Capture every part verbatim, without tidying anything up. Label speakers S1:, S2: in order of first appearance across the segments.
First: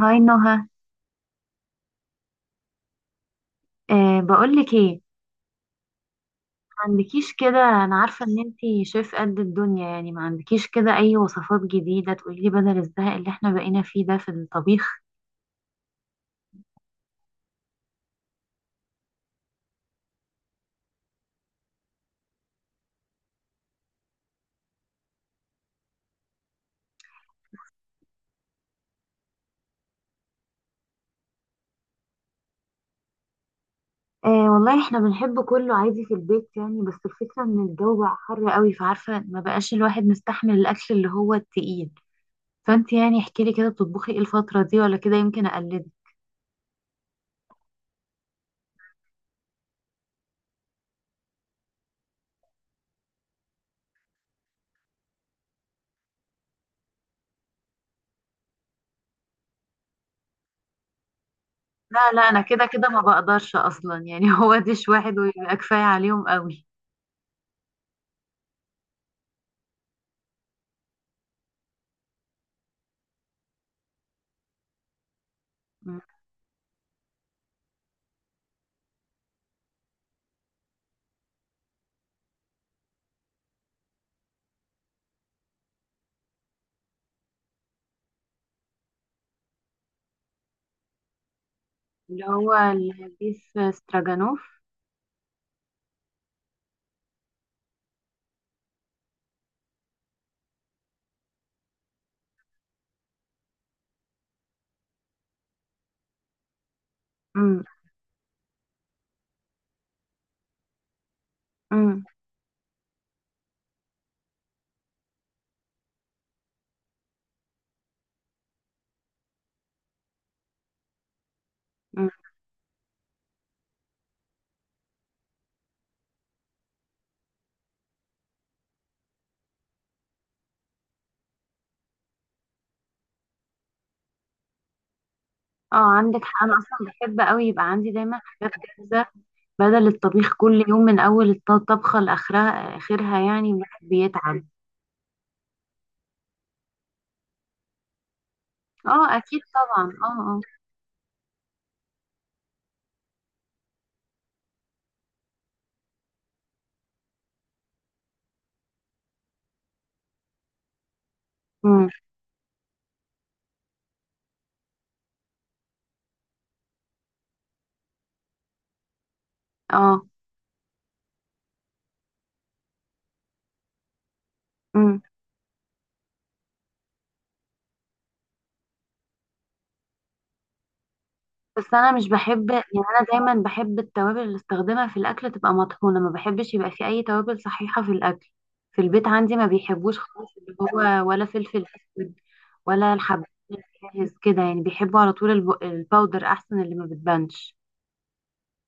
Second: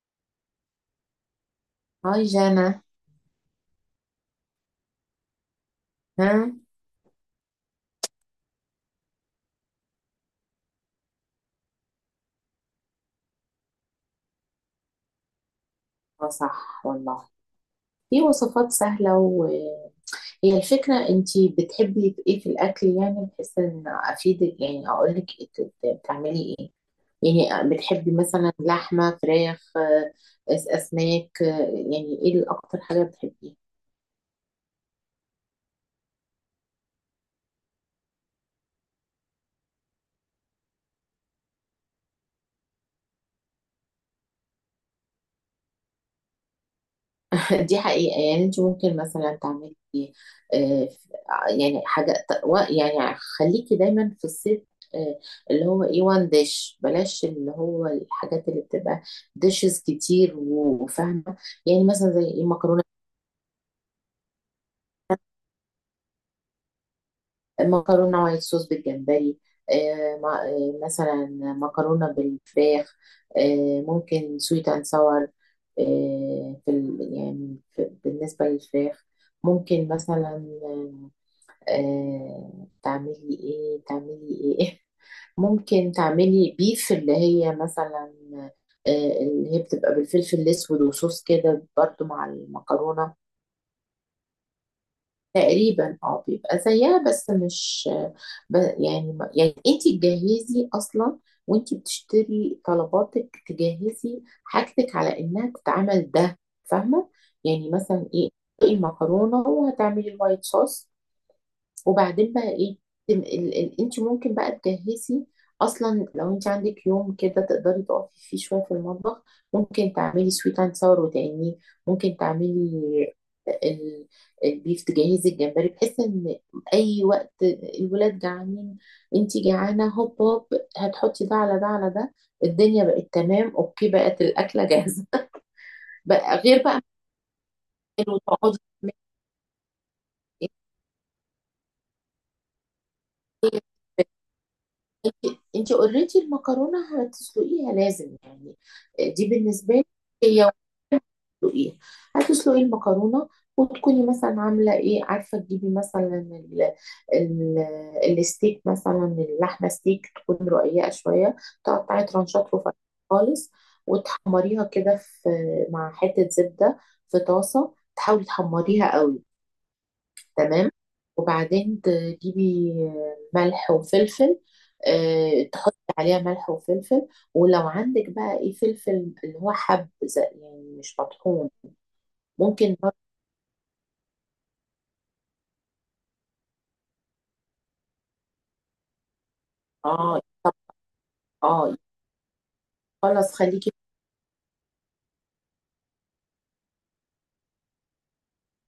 S1: هاي نهى.
S2: هاي جانا.
S1: أه، بقولك ايه.
S2: ها.
S1: ما عندكيش كده، انا عارفه ان انتي شيف قد الدنيا يعني. ما عندكيش كده اي وصفات جديده تقولي لي بدل الزهق اللي احنا بقينا فيه ده في الطبيخ؟
S2: آه، صح والله. في وصفات سهلة، وهي الفكرة، انتي بتحبي ايه في الاكل يعني بحيث ان افيدك يعني اقول لك بتعملي ايه؟ يعني بتحبي مثلا لحمة فراخ، آه، أس- اسماك، آه، يعني ايه الاكتر حاجة بتحبيها؟
S1: أه والله احنا بنحب كله عادي في البيت يعني، بس الفكره ان الجو بقى حر قوي، فعارفه ما بقاش الواحد مستحمل الاكل اللي هو التقيل. فانتي يعني احكي لي كده، بتطبخي ايه الفتره دي ولا كده يمكن اقلدك.
S2: دي حقيقة يعني انت ممكن مثلا تعملي، آه، يعني حاجة و- يعني خليكي دايما في الصيف، آه، اللي هو ايه وان ديش، بلاش اللي هو الحاجات اللي بتبقى ديشز كتير وفاهمة. يعني
S1: لا
S2: مثلا
S1: لا،
S2: زي
S1: انا
S2: ايه،
S1: كده
S2: مكرونة،
S1: كده ما بقدرش اصلا يعني هو ديش واحد ويبقى كفايه عليهم قوي.
S2: مكرونة وايت صوص بالجمبري، آه، ما- آه، مثلا مكرونة بالفراخ، آه، ممكن سويت اند ساور. في ال- يعني في بالنسبة للفراخ ممكن مثلا، آه، تعملي ايه تعملي ايه. ممكن تعملي بيف اللي هي مثلا، آه، اللي هي بتبقى بالفلفل الاسود وصوص كده برضو
S1: اللي
S2: مع
S1: هو
S2: المكرونه.
S1: البيف استراجانوف.
S2: تقريبا اه بيبقى زيها بس مش، ب- يعني ما- يعني انت تجهزي اصلا وانت بتشتري طلباتك، تجهزي حاجتك على انها تتعمل ده. فاهمه؟
S1: امم.
S2: يعني مثلا ايه، المكرونه وهتعملي الوايت صوص،
S1: امم.
S2: وبعدين بقى ايه، تم- ال- ال- انت ممكن بقى تجهزي اصلا. لو انت عندك يوم كده تقدري تقفي فيه شويه في المطبخ، ممكن تعملي سويت اند ساور، وتاني
S1: امم.
S2: ممكن تعملي ال- البيف، تجهزي الجمبري، بحيث ان اي وقت الولاد جعانين، انت جعانه، هوب هوب، هتحطي ده على ده على ده، الدنيا بقت تمام. اوكي، بقت الاكله جاهزه.
S1: اه عندك
S2: بقى
S1: حق، انا
S2: غير
S1: اصلا
S2: بقى
S1: بحب قوي يبقى عندي دايما حاجات
S2: وتقعدي.
S1: جاهزه، بدل الطبيخ كل يوم من اول الط- الطبخه لاخرها، اخرها يعني الواحد بيتعب.
S2: انت، انت اوريدي المكرونه هتسلقيها لازم، يعني آه،
S1: اه
S2: دي
S1: اكيد
S2: بالنسبه لي
S1: طبعا، اه اه.
S2: هي. وتسلقيها، هتسلقي المكرونه، وتكوني مثلا عامله ايه، عارفه تجيبي مثلا ال ال الستيك، مثلا اللحمه ستيك تكون رقيقه شويه،
S1: امم.
S2: تقطعي ترانشات رفيعه خالص، وتحمريها كده في، مع حته زبده، في طاسه، تحاولي تحمريها قوي.
S1: اه.
S2: تمام. وبعدين تجيبي ملح وفلفل،
S1: امم.
S2: آه، تحطي عليها ملح وفلفل. ولو عندك بقى ايه فلفل اللي هو حب، زي- يعني مش مطحون،
S1: بس انا مش بحب يعني،
S2: ممكن برضه-
S1: انا دايما بحب التوابل اللي استخدمها في الاكل تبقى مطحونه، ما بحبش يبقى في اي توابل صحيحه في الاكل. في البيت عندي ما بيحبوش
S2: اه
S1: خالص اللي هو، ولا فلفل
S2: اه،
S1: اسود ولا الحب
S2: خلاص خليكي،
S1: جاهز كده يعني، بيحبوا على طول الب- الباودر احسن، اللي ما بتبانش.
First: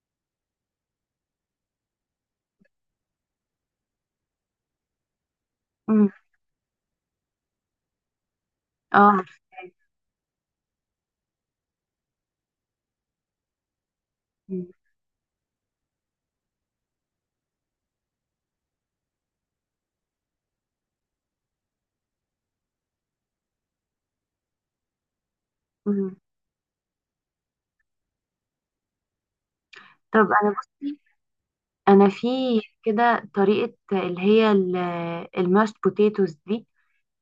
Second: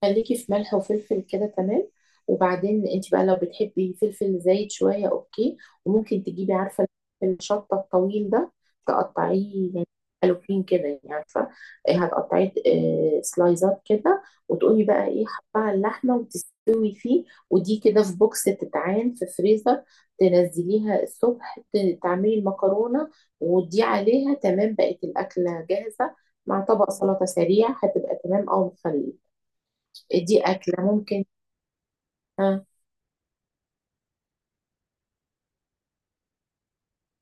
S2: خليكي في ملح وفلفل كده، تمام. وبعدين انت بقى لو بتحبي فلفل زايد شويه اوكي،
S1: امم.
S2: وممكن تجيبي، عارفه، الشطه الطويل ده
S1: اه عارفة.
S2: تقطعيه، يعني حلوين كده، يعني عارفه إيه، هتقطعيه آه، سلايزات كده.
S1: مم.
S2: وتقومي بقى ايه، حطها على اللحمه وتستوي فيه، ودي كده في بوكس تتعان في فريزر. تنزليها الصبح، ت- تعملي المكرونه، ودي عليها، تمام، بقت الاكله جاهزه
S1: مم.
S2: مع طبق سلطه سريع، هتبقى تمام، او مخليه.
S1: طب
S2: دي
S1: انا
S2: أكلة
S1: بصي،
S2: ممكن.
S1: انا في
S2: اه
S1: كده طريقة اللي هي الماشت بوتيتوز دي،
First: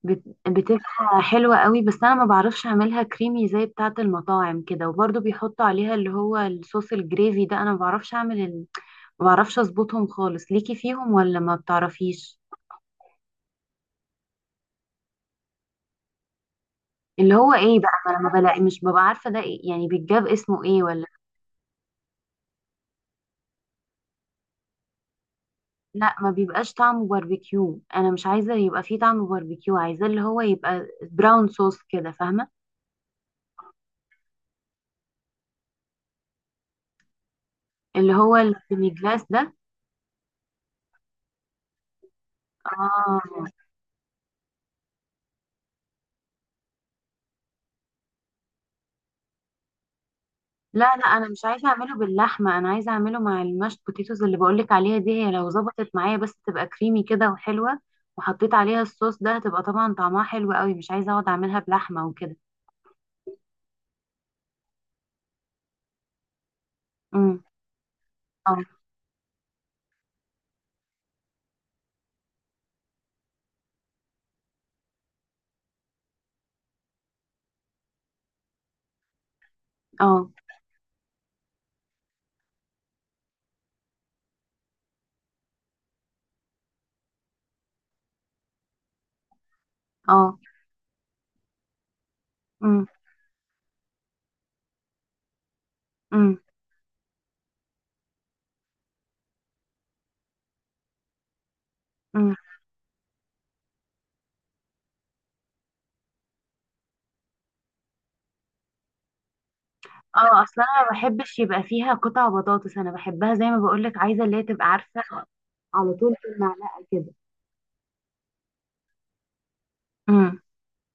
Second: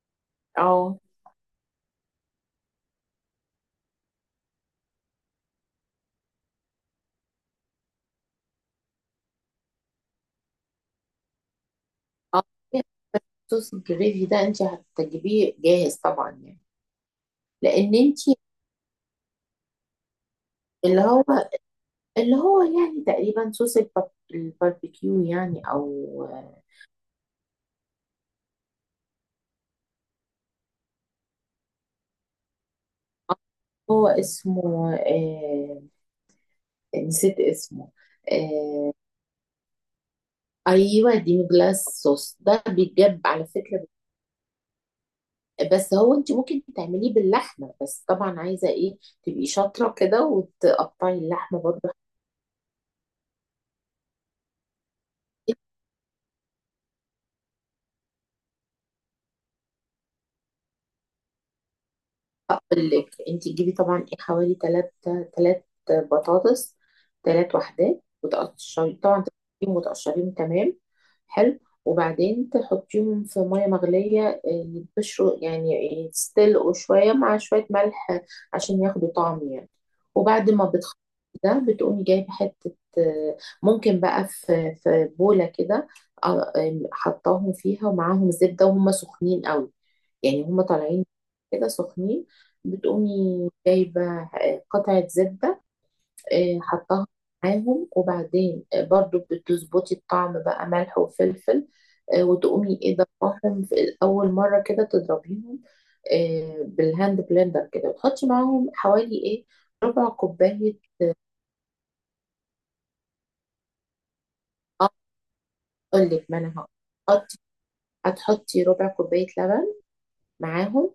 S1: بت-
S2: اه.
S1: بتبقى حلوة قوي، بس انا ما بعرفش اعملها كريمي زي بتاعة المطاعم كده، وبرضو بيحطوا عليها اللي هو الصوص الجريفي ده، انا ما بعرفش اعمل ال... ما بعرفش اظبطهم خالص، ليكي فيهم ولا ما بتعرفيش؟
S2: آه. صوص الجريفي ده انت هتجيبيه جاهز طبعا، يعني
S1: اللي هو ايه بقى،
S2: لان
S1: ما انا
S2: انت،
S1: ما بلاقي، مش ببقى عارفة ده إيه يعني، بيتجاب اسمه ايه
S2: اللي
S1: ولا؟
S2: هو، اللي هو يعني تقريبا صوص البار- الباربيكيو، يعني
S1: لا،
S2: او
S1: ما
S2: آه،
S1: بيبقاش طعمه باربيكيو، انا مش عايزه يبقى فيه طعم باربيكيو، عايزه اللي هو يبقى براون صوص كده، فاهمه؟
S2: هو اسمه آه، نسيت اسمه.
S1: اللي هو السيمي
S2: آه
S1: جلاس ده.
S2: ايوه، ديمي جلاس صوص ده بيتجاب
S1: اه.
S2: على فكره. بس هو انت ممكن تعمليه باللحمه، بس طبعا عايزه ايه، تبقي شاطره كده
S1: لا لا،
S2: وتقطعي
S1: انا مش
S2: اللحمه
S1: عايزه
S2: برضه.
S1: اعمله باللحمه، انا عايزه اعمله مع المشت بوتيتوز اللي بقولك عليها دي، هي لو ظبطت معايا بس تبقى كريمي كده وحلوه وحطيت عليها الصوص ده هتبقى طبعا طعمها حلو قوي، مش عايزه اقعد اعملها بلحمه وكده.
S2: هقول لك، انت تجيبي طبعا ايه حوالي تلات، تلات بطاطس،
S1: امم.
S2: تلات وحدات،
S1: اه.
S2: وتقشري طبعا، تقشريهم وتقشريهم تمام، حلو. وبعدين تحطيهم في ميه مغليه، آه، يتبشروا يعني، يتسلقوا شويه مع شويه ملح عشان ياخدوا طعم، يعني.
S1: اه.
S2: وبعد ما بتخلصي ده، بتقومي جايبه حته، آه، ممكن بقى في في بوله كده، آه، آه، حطاهم فيها ومعاهم زبده وهم سخنين قوي،
S1: اه.
S2: يعني هما طالعين كده سخنين.
S1: امم.
S2: بتقومي جايبة آه، قطعة زبدة، آه، حطها معاهم. وبعدين آه، برضو بتظبطي الطعم بقى، ملح وفلفل، آه،
S1: امم.
S2: وتقومي ايه ضربهم في، أول مرة كده تضربيهم، آه، بالهاند بلندر كده، وتحطي معاهم حوالي ايه، ربع
S1: اه اصلا
S2: كوباية.
S1: انا ما بحبش يبقى فيها قطع بطاطس، انا بحبها زي ما بقولك، عايزه اللي هي تبقى
S2: اه
S1: عارفه، على
S2: أقول
S1: طول
S2: لك،
S1: في
S2: ما أنا هقول.
S1: المعلقه كده.
S2: هتحطي، هتحطي ربع كوباية لبن
S1: امم.
S2: معاهم،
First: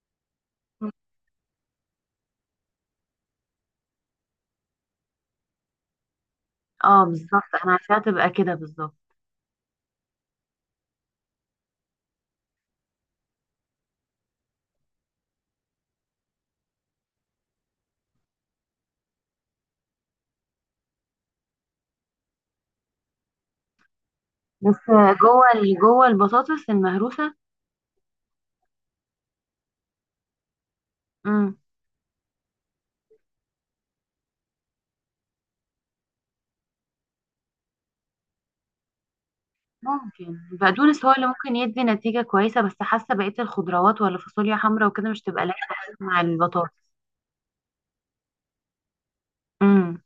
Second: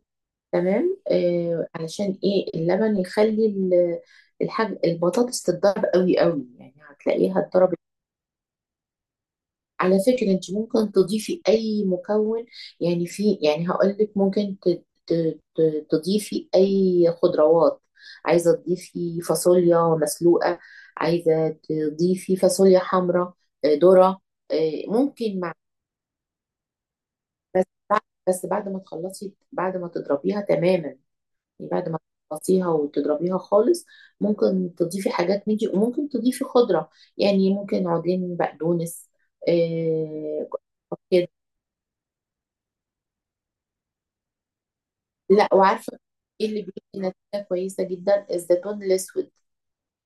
S2: تمام آه، علشان ايه اللبن يخلي ال- الحاج البطاطس تتضرب قوي قوي، يعني
S1: اه
S2: هتلاقيها
S1: بالظبط، انا
S2: اتضربت.
S1: عايزاها تبقى كده بالظبط.
S2: على فكرة انت ممكن تضيفي اي مكون، يعني في يعني هقول لك ممكن ت- ت- ت- تضيفي اي خضروات، عايزة تضيفي فاصوليا مسلوقة، عايزة تضيفي فاصوليا حمراء، آه، ذرة،
S1: بس
S2: آه، ممكن
S1: جوه
S2: مع،
S1: ال- جوه البطاطس المهروسه.
S2: بس بعد بس بعد ما تخلصي، بعد ما تضربيها تماما،
S1: امم.
S2: بعد ما تخلصيها وتضربيها خالص، ممكن تضيفي حاجات من دي، وممكن تضيفي خضرة، يعني ممكن عودين بقدونس،
S1: ممكن
S2: آه
S1: البقدونس هو اللي
S2: كده.
S1: ممكن يدي نتيجه كويسه، بس حاسه بقيه الخضروات ولا فاصوليا حمراء وكده مش تبقى
S2: لا
S1: لايقه قوي
S2: وعارفة
S1: مع
S2: ايه اللي
S1: البطاطس.
S2: بيدي نتيجة كويسة جدا، الزيتون الأسود
S1: امم.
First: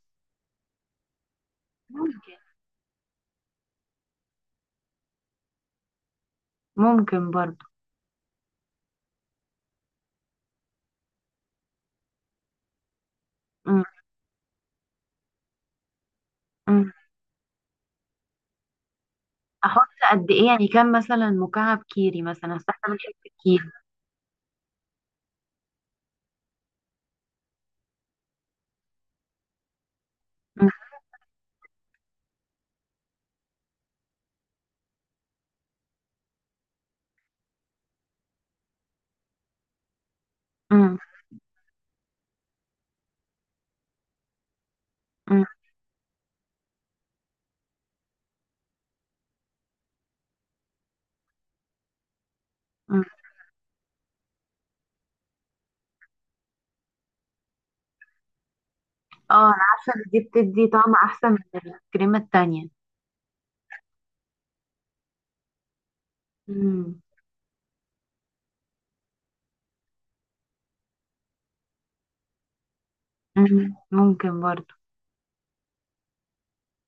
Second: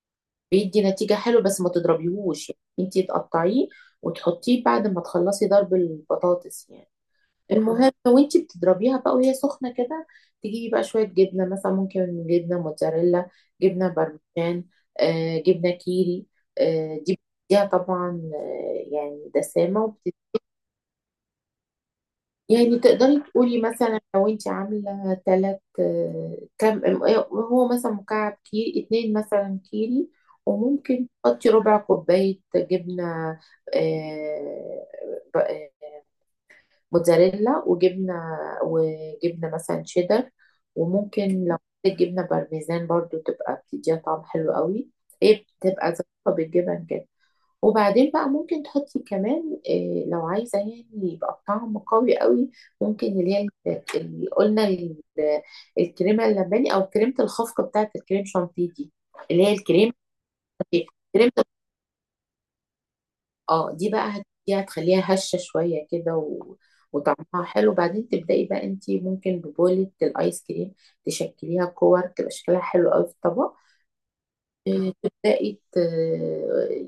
S2: بيدي نتيجة حلوة، بس ما
S1: ممكن.
S2: تضربيهوش، يعني انتي تقطعيه وتحطيه بعد ما تخلصي ضرب البطاطس، يعني.
S1: ممكن برضو.
S2: المهم، وانتي بتضربيها بقى وهي سخنة كده، تجيبي بقى شوية جبنة، مثلا ممكن جبنة موتزاريلا،
S1: امم.
S2: جبنة بارميجان، آه جبنة كيري،
S1: امم.
S2: آه دي بتديها طبعا آه يعني دسامة
S1: احط
S2: وبت...
S1: قد ايه يعني، كام مثلا مكعب كيري مثلا، أصل
S2: يعني
S1: احنا بنحب
S2: تقدري تقولي،
S1: الكيري.
S2: مثلا لو انتي عاملة تلات آه كم، آه، هو مثلا مكعب كيري، اتنين مثلا كيري، وممكن تحطي ربع كوباية جبنة آه موتزاريلا، وجبنة وجبنة مثلا شيدر. وممكن لو حطيت جبنة بارميزان برضو تبقى بتديها طعم حلو قوي، هي
S1: امم.
S2: بتبقى ظابطة بالجبن كده. وبعدين بقى ممكن تحطي كمان إيه لو عايزة يعني يبقى الطعم قوي قوي،
S1: مم.
S2: ممكن اللي هي، ال- اللي قلنا ال- الكريمة اللباني، أو كريمة الخفق بتاعة الكريم شانتيه دي،
S1: اه
S2: اللي هي
S1: انا عارفه
S2: الكريمة،
S1: ان دي بتدي طعم احسن
S2: كريمه.
S1: من الكريمه التانية.
S2: اه دي بقى هت- دي هتخليها هشة شوية كده و...
S1: مم.
S2: وطعمها حلو. بعدين تبدأي بقى انتي ممكن ببولة الايس كريم تشكليها كور، تبقى شكلها حلو قوي في الطبق،
S1: مم. ممكن برضو.
S2: آه، تبدأي ت...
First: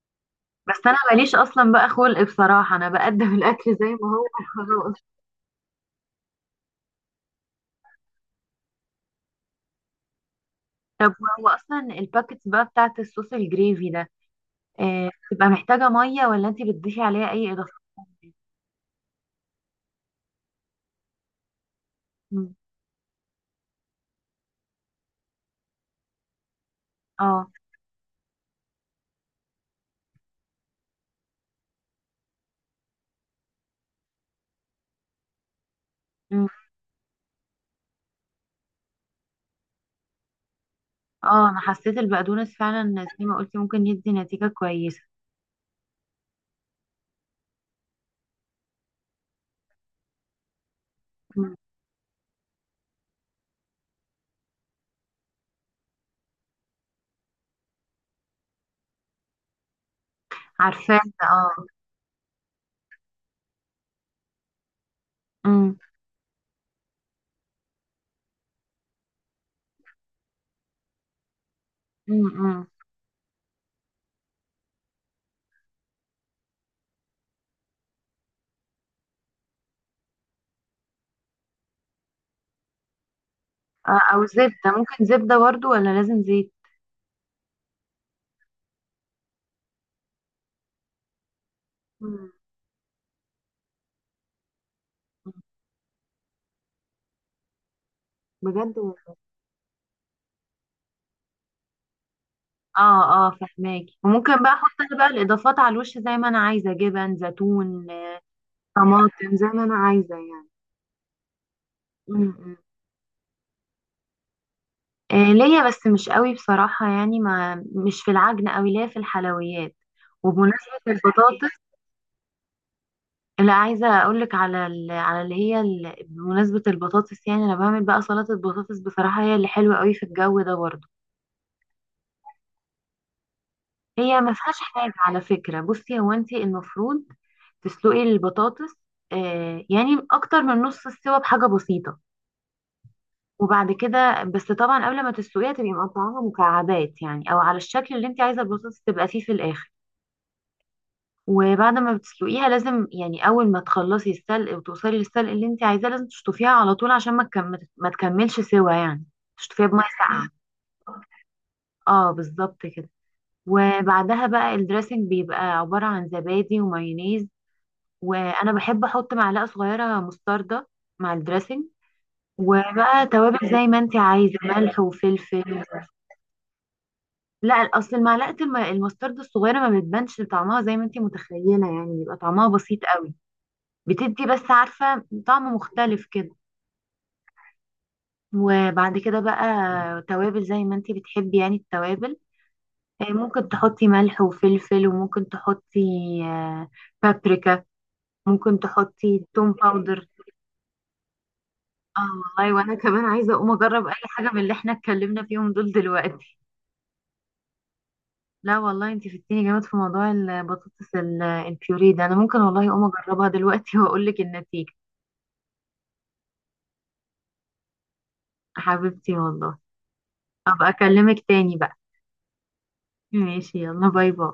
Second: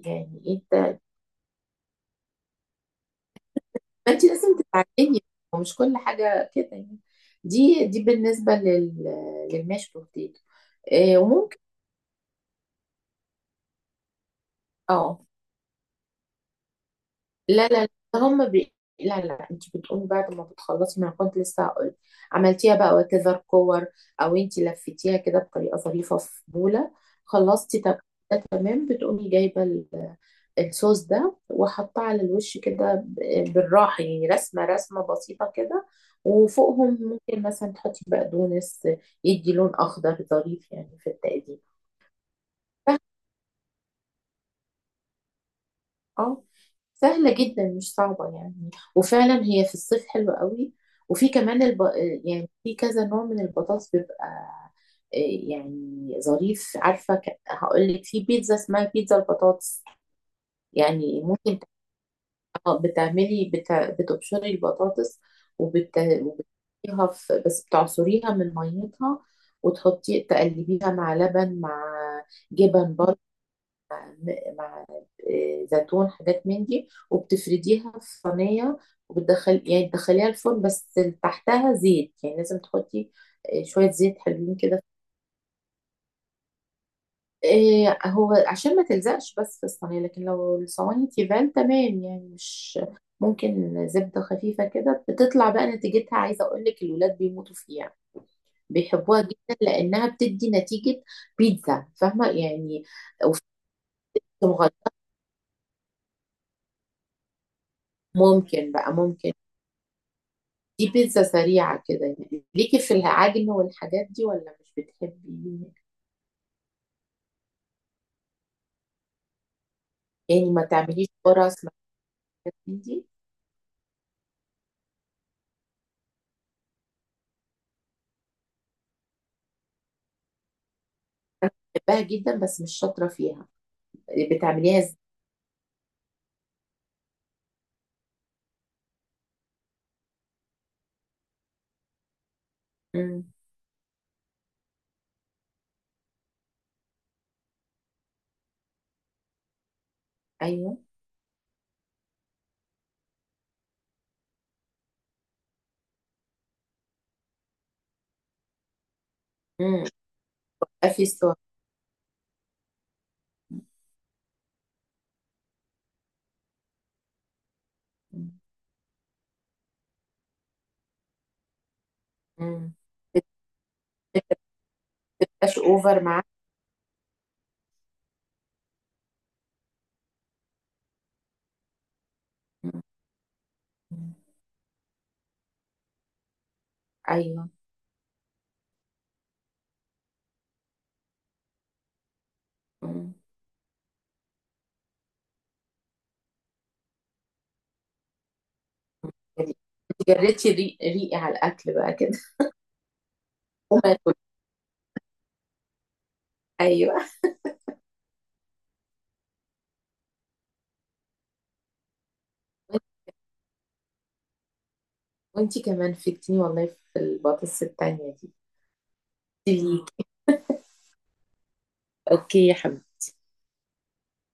S2: يعني ايه
S1: بس انا
S2: ت-
S1: ماليش اصلا بقى خلق بصراحه، انا بقدم الاكل زي ما
S2: ما
S1: هو.
S2: انتي لازم
S1: خلاص.
S2: تتعلمي، ومش كل حاجة كده، يعني. دي دي بالنسبة لل... للماش بوتيتو،
S1: طب
S2: آه،
S1: هو
S2: وممكن،
S1: اصلا الباكتس بقى بتاعت الصوص الجريفي ده، آه،
S2: اه
S1: بتبقى محتاجه ميه ولا انتي بتضيفي عليها اي
S2: لا
S1: اضافات؟
S2: لا لا، هم بي... لا لا، انت بتقومي بعد ما بتخلصي، ما أنا كنت لسه هقول،
S1: مم.
S2: عملتيها بقى وكذا كور، او انت لفتيها كده بطريقه ظريفه في بوله،
S1: اه.
S2: خلصتي تك- ده تمام، بتقومي جايبه ال- الصوص ده، وحطاه على الوش كده ب- بالراحه، يعني رسمه رسمه بسيطه كده،
S1: مم.
S2: وفوقهم ممكن مثلا تحطي بقدونس، يدي لون اخضر ظريف يعني في
S1: اه
S2: التقديم.
S1: انا حسيت البقدونس فعلا زي ما قلتي ممكن يدي نتيجه كويسه.
S2: اه سهلة جدا، مش صعبة يعني، وفعلا هي في الصيف حلوة قوي. وفي
S1: مم.
S2: كمان الب... يعني في كذا نوع من البطاطس بيبقى، آه، يعني ظريف، عارفة ك... هقول لك في بيتزا اسمها بيتزا البطاطس،
S1: عارفاه
S2: يعني
S1: ده، اه.
S2: ممكن ت- بتعملي بت... بتبشري البطاطس،
S1: مم.
S2: وبت... وبتحطيها في... بس بتعصريها من ميتها، وتحطي تقلبيها مع لبن، مع
S1: مم. مم.
S2: جبن، مع آه، زيتون، حاجات من دي، وبتفرديها في صينية، وبتدخل يعني تدخليها الفرن، بس تحتها زيت، يعني لازم تحطي آه، شوية
S1: آه،
S2: زيت
S1: او
S2: حلوين
S1: زبده،
S2: كده.
S1: ممكن زبده برضو ولا لازم
S2: إيه، هو عشان ما تلزقش بس في الصينية، لكن لو الصواني تيفال تمام، يعني
S1: زيت؟
S2: مش، ممكن زبدة خفيفة كده، بتطلع بقى نتيجتها، عايزة أقول لك الولاد بيموتوا فيها،
S1: بجد والله.
S2: بيحبوها جدا، لأنها بتدي نتيجة بيتزا، فاهمة يعني.
S1: اه اه
S2: وفي
S1: فهماكي، وممكن بقى احط
S2: مغ-
S1: انا بقى الاضافات على الوش زي ما انا عايزه، جبن، زيتون، آه،
S2: ممكن بقى
S1: طماطم،
S2: ممكن،
S1: كان زي ما انا عايزه يعني.
S2: دي بيتزا سريعة كده،
S1: م-
S2: يعني
S1: م.
S2: ليكي في العجن والحاجات دي، ولا مش بتحبي؟
S1: آه، ليا بس مش قوي بصراحه، يعني ما مش في العجن قوي، ليا في الحلويات.
S2: يعني ما
S1: وبمناسبه
S2: تعمليش
S1: البطاطس،
S2: قرص ما الحاجات من دي.
S1: اللي عايزه اقول لك على ال... على اللي هي ال... بمناسبه البطاطس يعني انا بعمل بقى سلطه بطاطس، بصراحه هي اللي حلوه قوي في الجو ده برضه.
S2: أنا بحبها جدا بس مش شاطرة فيها،
S1: هي ما فيهاش
S2: بتعمليها
S1: حاجة
S2: ازاي؟
S1: على فكرة، بصي هو انت المفروض تسلقي البطاطس، آه يعني اكتر من نص السوا بحاجة بسيطة.
S2: مم.
S1: وبعد كده، بس طبعا قبل ما تسلقيها تبقي مقطعاها مكعبات يعني، او على الشكل اللي انت عايزة البطاطس تبقى فيه في الاخر.
S2: أيوه.
S1: وبعد ما بتسلقيها لازم يعني، اول ما تخلصي السلق وتوصلي للسلق اللي انت عايزاه لازم تشطفيها على طول عشان ما تكم... ما تكملش سوا يعني، تشطفيها بميه
S2: مم.
S1: ساقعة.
S2: بيبقى في سوا.
S1: اه بالظبط كده. وبعدها بقى الدريسنج بيبقى عبارة عن زبادي ومايونيز،
S2: مم.
S1: وانا بحب احط معلقه صغيره مستردة مع الدريسنج،
S2: مم.
S1: وبقى
S2: بت-
S1: توابل زي ما انت عايزه، ملح
S2: بتبقاش
S1: وفلفل.
S2: أوفر معاك؟
S1: لا اصل المعلقه الم... المستردة الصغيره ما بتبانش طعمها زي ما انت متخيله يعني، بيبقى طعمها
S2: مم.
S1: بسيط قوي.
S2: مم.
S1: بتدي بس عارفه طعم مختلف كده.
S2: أيوه.
S1: وبعد كده بقى توابل زي ما انت بتحبي يعني، التوابل، آه،
S2: مم.
S1: ممكن تحطي ملح وفلفل، وممكن تحطي آه، بابريكا، ممكن تحطي توم
S2: يعني
S1: باودر.
S2: جريتي ري- ريقي على الأكل بقى
S1: اه
S2: كده.
S1: والله، وانا كمان عايزه اقوم
S2: وما
S1: اجرب اي
S2: أكل.
S1: حاجه من اللي احنا اتكلمنا فيهم دول دلوقتي.
S2: أيوه،
S1: لا والله انت فدتيني جامد في موضوع البطاطس ال- البيوري ده، انا ممكن والله اقوم اجربها دلوقتي واقول لك النتيجه.
S2: وانتي كمان فدتيني والله في البطاطس التانية دي.
S1: حبيبتي والله،
S2: ليك.
S1: ابقى اكلمك تاني بقى.
S2: أوكي يا حبيبتي.
S1: ماشي، يلا، باي باي.